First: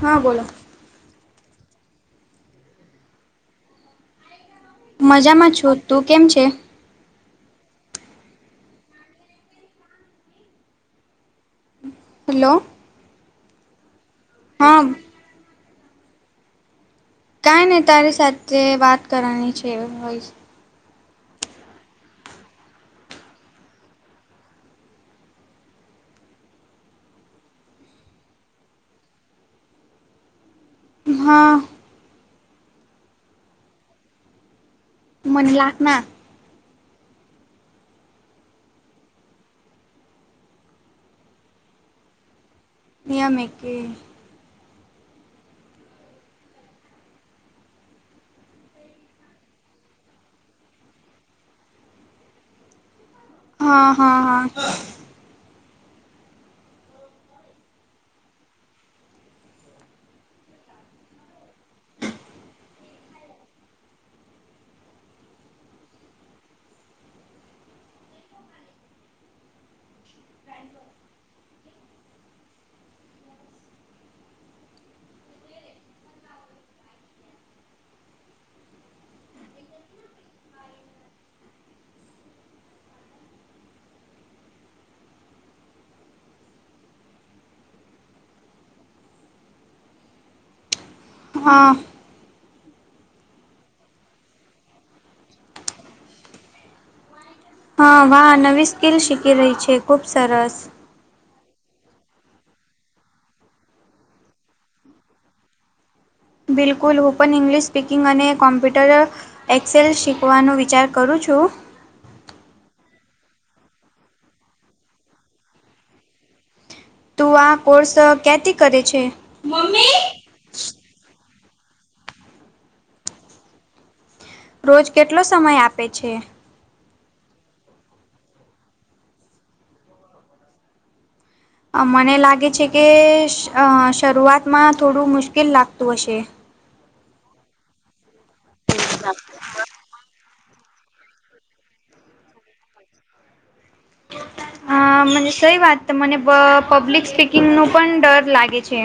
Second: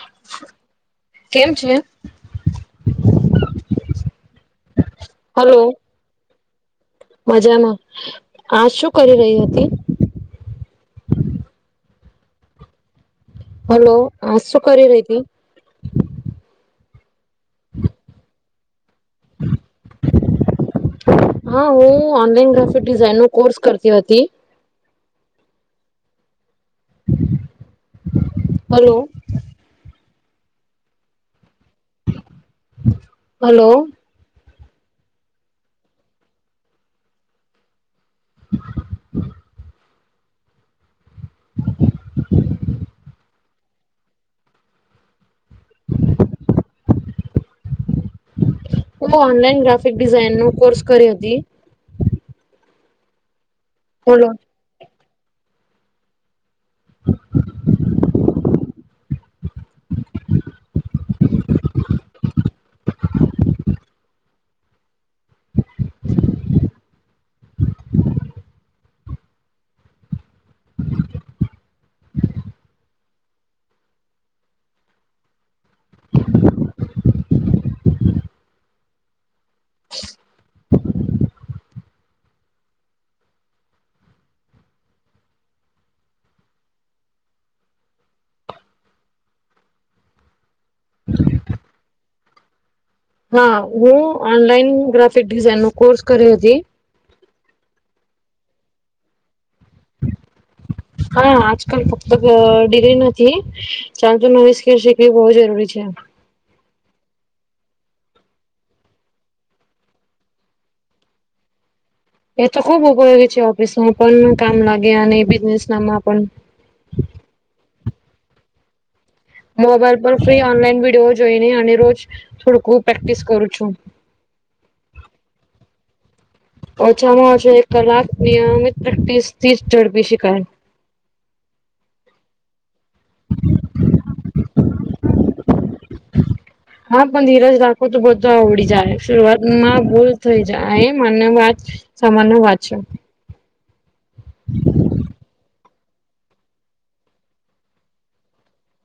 હા, બોલો. કેમ છે? મજામાં હલો છુ. તું કેમ છે? મજામાં, આ શું કરી રહી હતી? હલો. હલો! હા, શું કરી રહી હતી? કંઈ ની, તારી સાથે વાત કરવાની છે, હોય હા, હું ઓનલાઈન ગ્રાફિક ડિઝાઇન નો કોર્સ કરતી હતી. હલો. હા. હલો. મને લખ ના. નિયમ એક. હું ઓનલાઈન ગ્રાફિક ડિઝાઇનનો કોર્સ કરી હતી. હા, હા, હલો હા. હ. હા. હા હું ઓનલાઈન ગ્રાફિક ડિઝઇન નો કોર્સ કર્યો હતી. હા વાહ નવી સ્કીલ શીખી રહી છે ખુબ સરસ. હા આજકાલ ફક્ત ડિગ્રી નથી. ચાલ, તો નવી સ્કીલ શીખવી બહુ જરૂરી છે. બિલકુલ, ઓપન ઇંગ્લિશ સ્પીકિંગ અને કોમ્પ્યુટર. એક્સેલ શીખવાનો વિચાર કરું છું. એ તો ખુબ ઉપયોગી છે. ઓફિસ માં પણ કામ લાગે અને બિઝનેસ નામાં પણ તું આ કોર્સ કીયાતી કરે છે? મોબાઈલ મમ્મી પર ફ્રી ઓનલાઈન વિડીયો જોઈને અને રોજ થોડુંકું પ્રેક્ટિસ કરું છું. રોજ કેટલો સમય આપે છે. ઓછામાં ઓછા એક કલાક નિયમિત પ્રેક્ટિસ થી ઝડપી શખાય. મને લાગે છે કે શરૂઆતમાં થોડું મુશ્કેલ લાગતું હશે. હા પણ ધીરજ રાખો તો બધું આવડી જાય શરૂઆતમાં બ. થઈ જાય એ માન વાત સામાનની વાત છે. અ મને સઈ વાત મને બ પબ્લિક સ્પીકિંગનો પણ ડર લાગે છે.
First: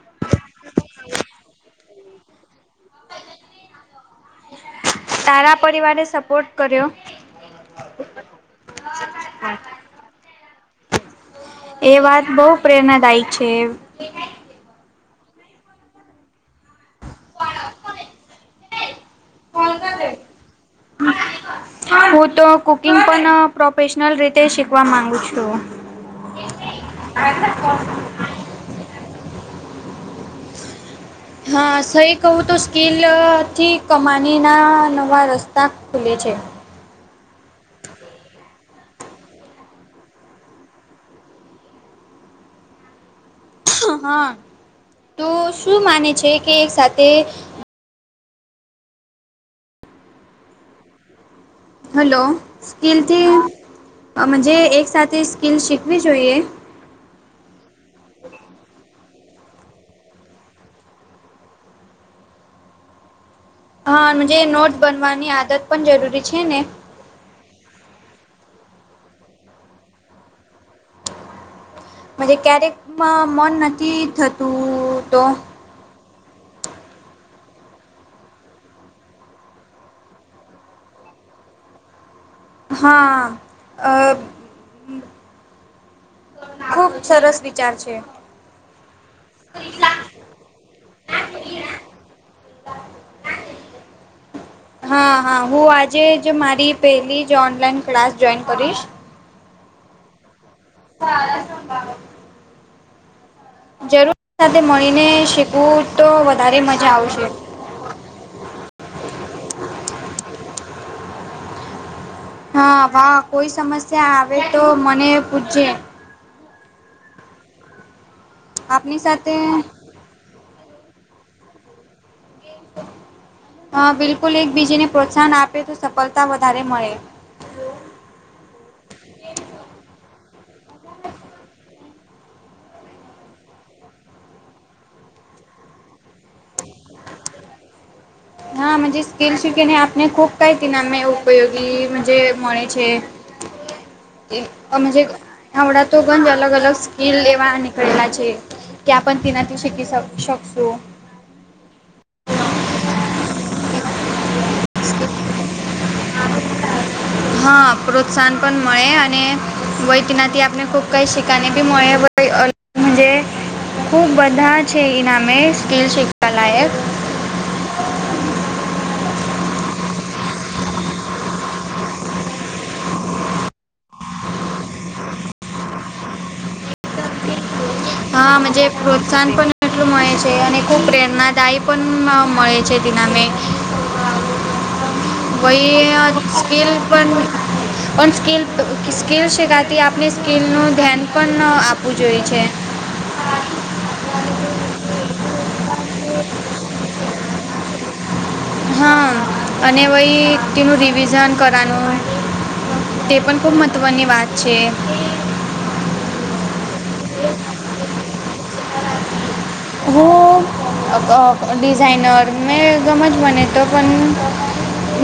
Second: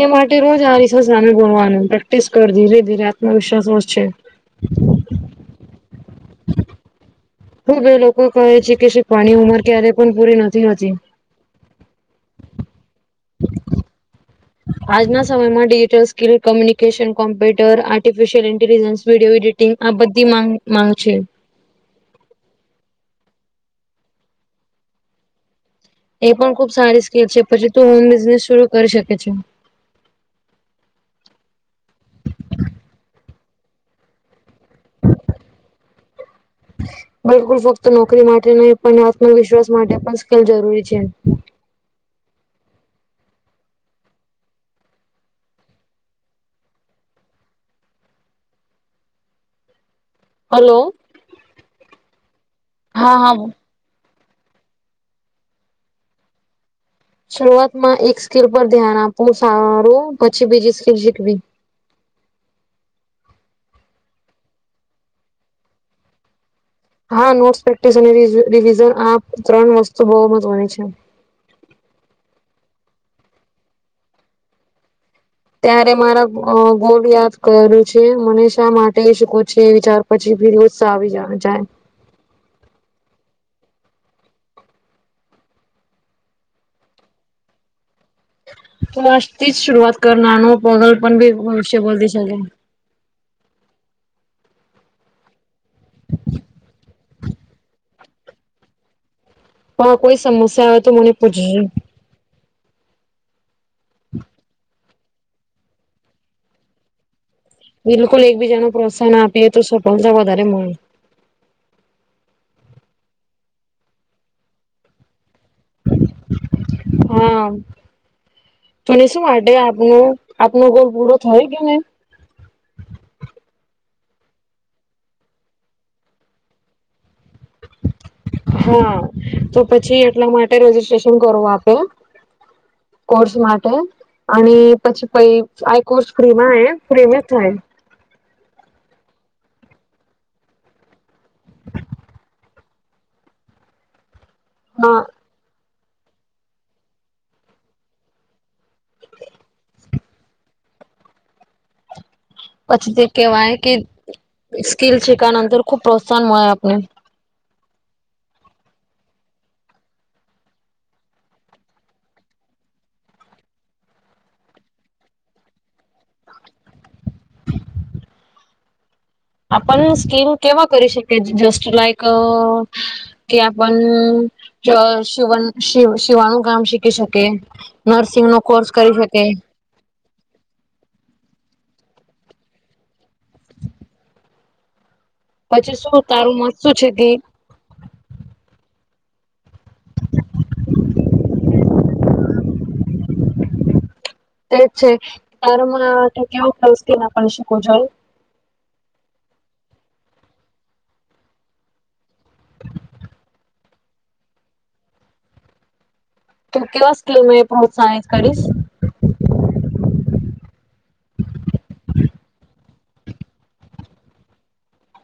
એ માટે રોજ આારી છે સામે ગણવાનું પ્રેક્ટિસ કર ધીરે ધીરે આત્મવિશ્વાસ વ છે. તારા પરિવારને સપોર્ટ કર્યો. હું બે લોકો કહે છે કે શ પાણી ઉંમર ક્યારે પણ પૂરી નથી હોતી. એ વાત બહુ પ્રેરણાદાયક છે. આજના સમયમાં digital skill communication computer artificial intelligence video editing આબધી ગ માંગ માંગ છે. હું તો કુકિંગ પણ પ્રોફેશનલ રીતે શીખવા માંગુ છું. એ પણ ખુબ સારી સ્કીલ છે પછી તું હોન બિઝનેસ શરૂ કરી શકે છે. હા સહી કહું તો સ્કીલથી કમાનીના નવા રસ્તા. ખૂલે છે. બિલકુલ ફક્ત નોકરી માટે નહી પણ આત્મવિશ્વાસ માટે પણ સ્કેલ જરૂરી છે. હા તો શું માને છે કે એક સાથે. હલો. હલો હા હા સ્કિલથીજ એક સાથે સ્કિલ શીખવી જોઈએ. શરૂઆતમાં એક સ્કીિલ પર ધ્યાન આપવું સારું પછી બીજી સ્કીલ શીખવી. હા નોટ બનવાની આદત પણ જરૂરી છે ને. હા નોટ્સ પ્રેક્ટિસ અને રિવિઝન આ ત્રણ વસ્તુ બહુ મહત્વની છે. મજ ક્યારેક મન નથી થતું તો ત્યારે મારા ગોલ યાદ કરેલું છે મને શા માટે શકો છે ચાર પછી ફી ઉત્સાહ આવીજ જાય. હા અ. ખુબ સરસ વિચાર છે. તો મસ્તી જ શરઆત કરનાનો પગલ પણ બી ભવિષ્ય બદ સલે. હા હા હું આજે જ મારી પેલીજ ઓનલાઈન ક્લાસ જોઈન કરીશ. હ કોઈ સમસ્યા હોય તો મને પૂછજે જરૂર સાથે મળીને શીખવું તો વધારે મજા આવશે. બિલકુલ એકબીજા નું પ્રોત્સાહન આપીએ તો સફળતા વધારે મળે. હા ભા કોઈ સમસ્યા આવે તો મને પૂછે. હા આપની તને શું સાથે અટે આબૂ. આપનો ગોલ પૂરો થાય કે નહી. હ બિલકુલ એકબીજને પ્રોત્સાહન આપે તો સફળતા વધારે મળે. હા તો પછી એટલા માટે રજીિસ્ટ્રેશન કરવું આપે. કોર્સ માટે અને પછી પય આઈ કોર્સ પ્રેમા હ ફ્રી માં થાય હા મે જે સ્કીલ શીખેને આપને ખુબ કઈકના અમે ઉપયોગી મંજે મળે છે. અમ હા જે આવડા તો ગંજ અલગ-અલગ સ્કીલ લેવા નીકળેલા છે. કે આપ પણ તનાથી શકી શ શકશો. પછી તે કેહેવાય કે સ્કીલ છેખ અંતર ખુબ પ્રોત્સાહન મળે આપને. હા પ્રોત્સાહન પણ મળે અને. વયકીનાથી આપને ખૂબ કઈ શિકણી બી મળે [unintelligible] ખુ બધા છે ઈનામે સ્કેલ શીવા લાયક. આપણ સ્કીલ કેવા કરી શકીએ જસ્ટ લાઈક અ કે આપણ જ શિવન શી શિવાણું કામ શીખી શકે. નર્સિંગનો કોર્સ કરી શકે. એટલું મળે છે અને ખૂબ પ્રેરણાદાયી પણ મ મળે છે તેનામે. પછી શું વય તારું મત સ્કીલ શું છે પણ ઘી? પણ સ્કીલ સ્કીલ શીખાથી આપણે સ્કીલનું ધ્યાન પણ આપવું જોઈએ છે. તેજ છે તારું [unintelligible] કેવું સક્લિ આપવી શકું જોઈએ? હા અને વય તેનું રિવિઝન કરાનું. તે પણ ખૂબ મહત્વની વાત છે. કેટલા સ્લોમે મેં ભવતાસ કરીશ. હો અ ડિઝાઇનર મેં સમજ મને તો પન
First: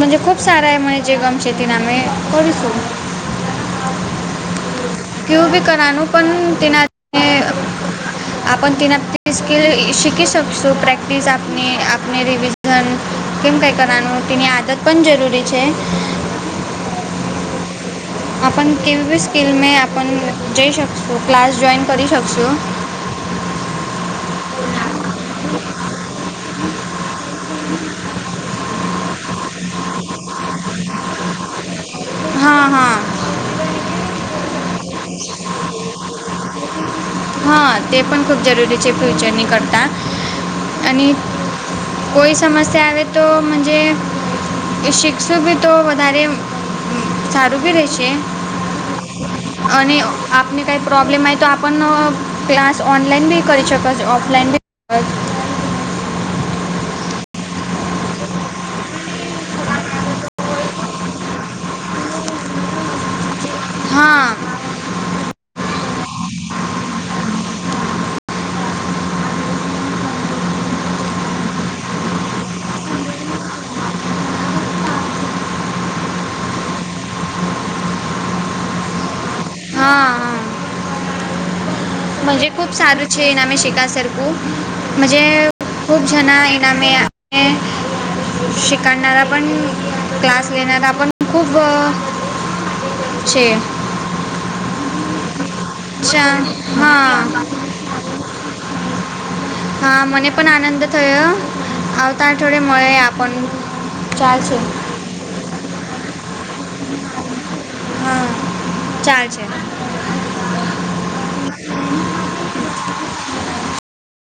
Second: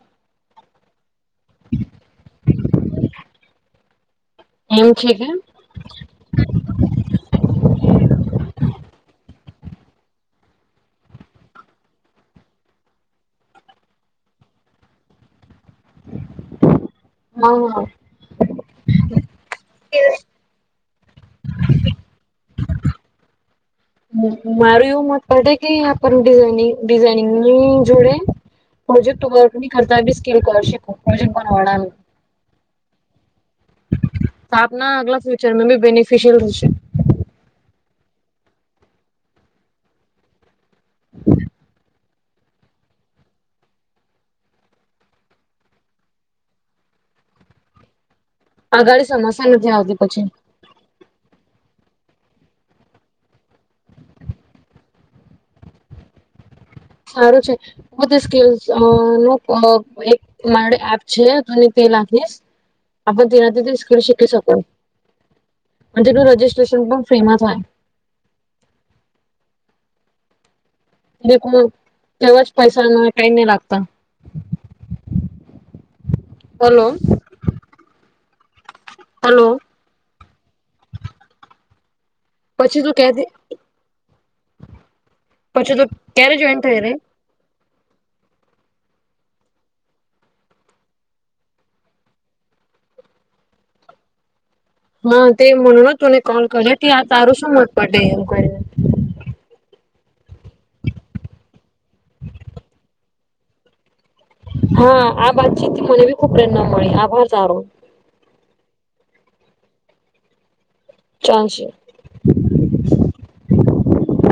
મજે ખૂબ સારા એ મને જે ગમશે તેના મે કરીશું. એવું છે એમ. કરાનું પણ તેના મેં આપણ તેનાથી સ્કીલ શીખી શકશુ પ્રેકટિસ આપની રિવીઝન ઝન કેમ કઈ કરાનું તેની આદત પણ જરૂરી છે. હ. આપન કેવી સ્કીલ મેં આપન જઈ શકશું, ક્લાસ જોઈન કરી શકશું. મારું એવું મત પડે કે આપન ડિઝાઇનિંગની જોડે પ્રોજેક્ટ વની કરતા બી સ્કિલર કરશે પ્રોજેક્ટ બનાવણ. હા હા તો આપના અગલા ફ્યુચર મે બી બેનિફિશિયલ હશે. હા તે પણ ખૂબ જરૂરી છે ફ્યુચરની કરતાં. અને કોઈ સમસ્યા આવે તો મંજે શીખશું બી તો વધારે સારું બી રેહશે. અગાળી સમસ્યા નથી આવતી પછી. ને કાઈ પ્રોબ્લેમ આઈ તો આપનો ક્લાસ ઓનલાઈન બી કરી શકે છે ઓફલાઈન બી સારું છે. હું તો સ્કીલ્સ અ નું પ અ એક મારે એપ છે મને તે લખીશ. આપન તેનાથી પન સ્કિલ શીખી શકો અને તેનું રજિસ્ટ્રેશન પણ ફ્રીમાં થાય. દે કોણ તેવા જ પૈસાના કાઈ નહીં લાગતાં. હલો. હલો. મંજે ખૂબ પછી તું સારું છે ક્યાથી ઈનામે શિખા સરખું મજે પછી તું ખૂબ ક્યારે જણા જોઈન થઈ ઈનામે રે શિખાનારા પણ ક્લાસ લેનારા પણ ખૂબ છે. હા તે મનો નો તુંને અચ્છા કોલ કરે કે આ તારું હા શું મત પડે એમ કરીને હા મને પણ આનંદ થયો આવતા અઠવાડિયે મળે આપણ. ચાલશે હા આ વાતચીતથી મને બી ખૂબ પ્રેરણા મળી આભાર તારો. હા ચાલ છે. ચાન્સ.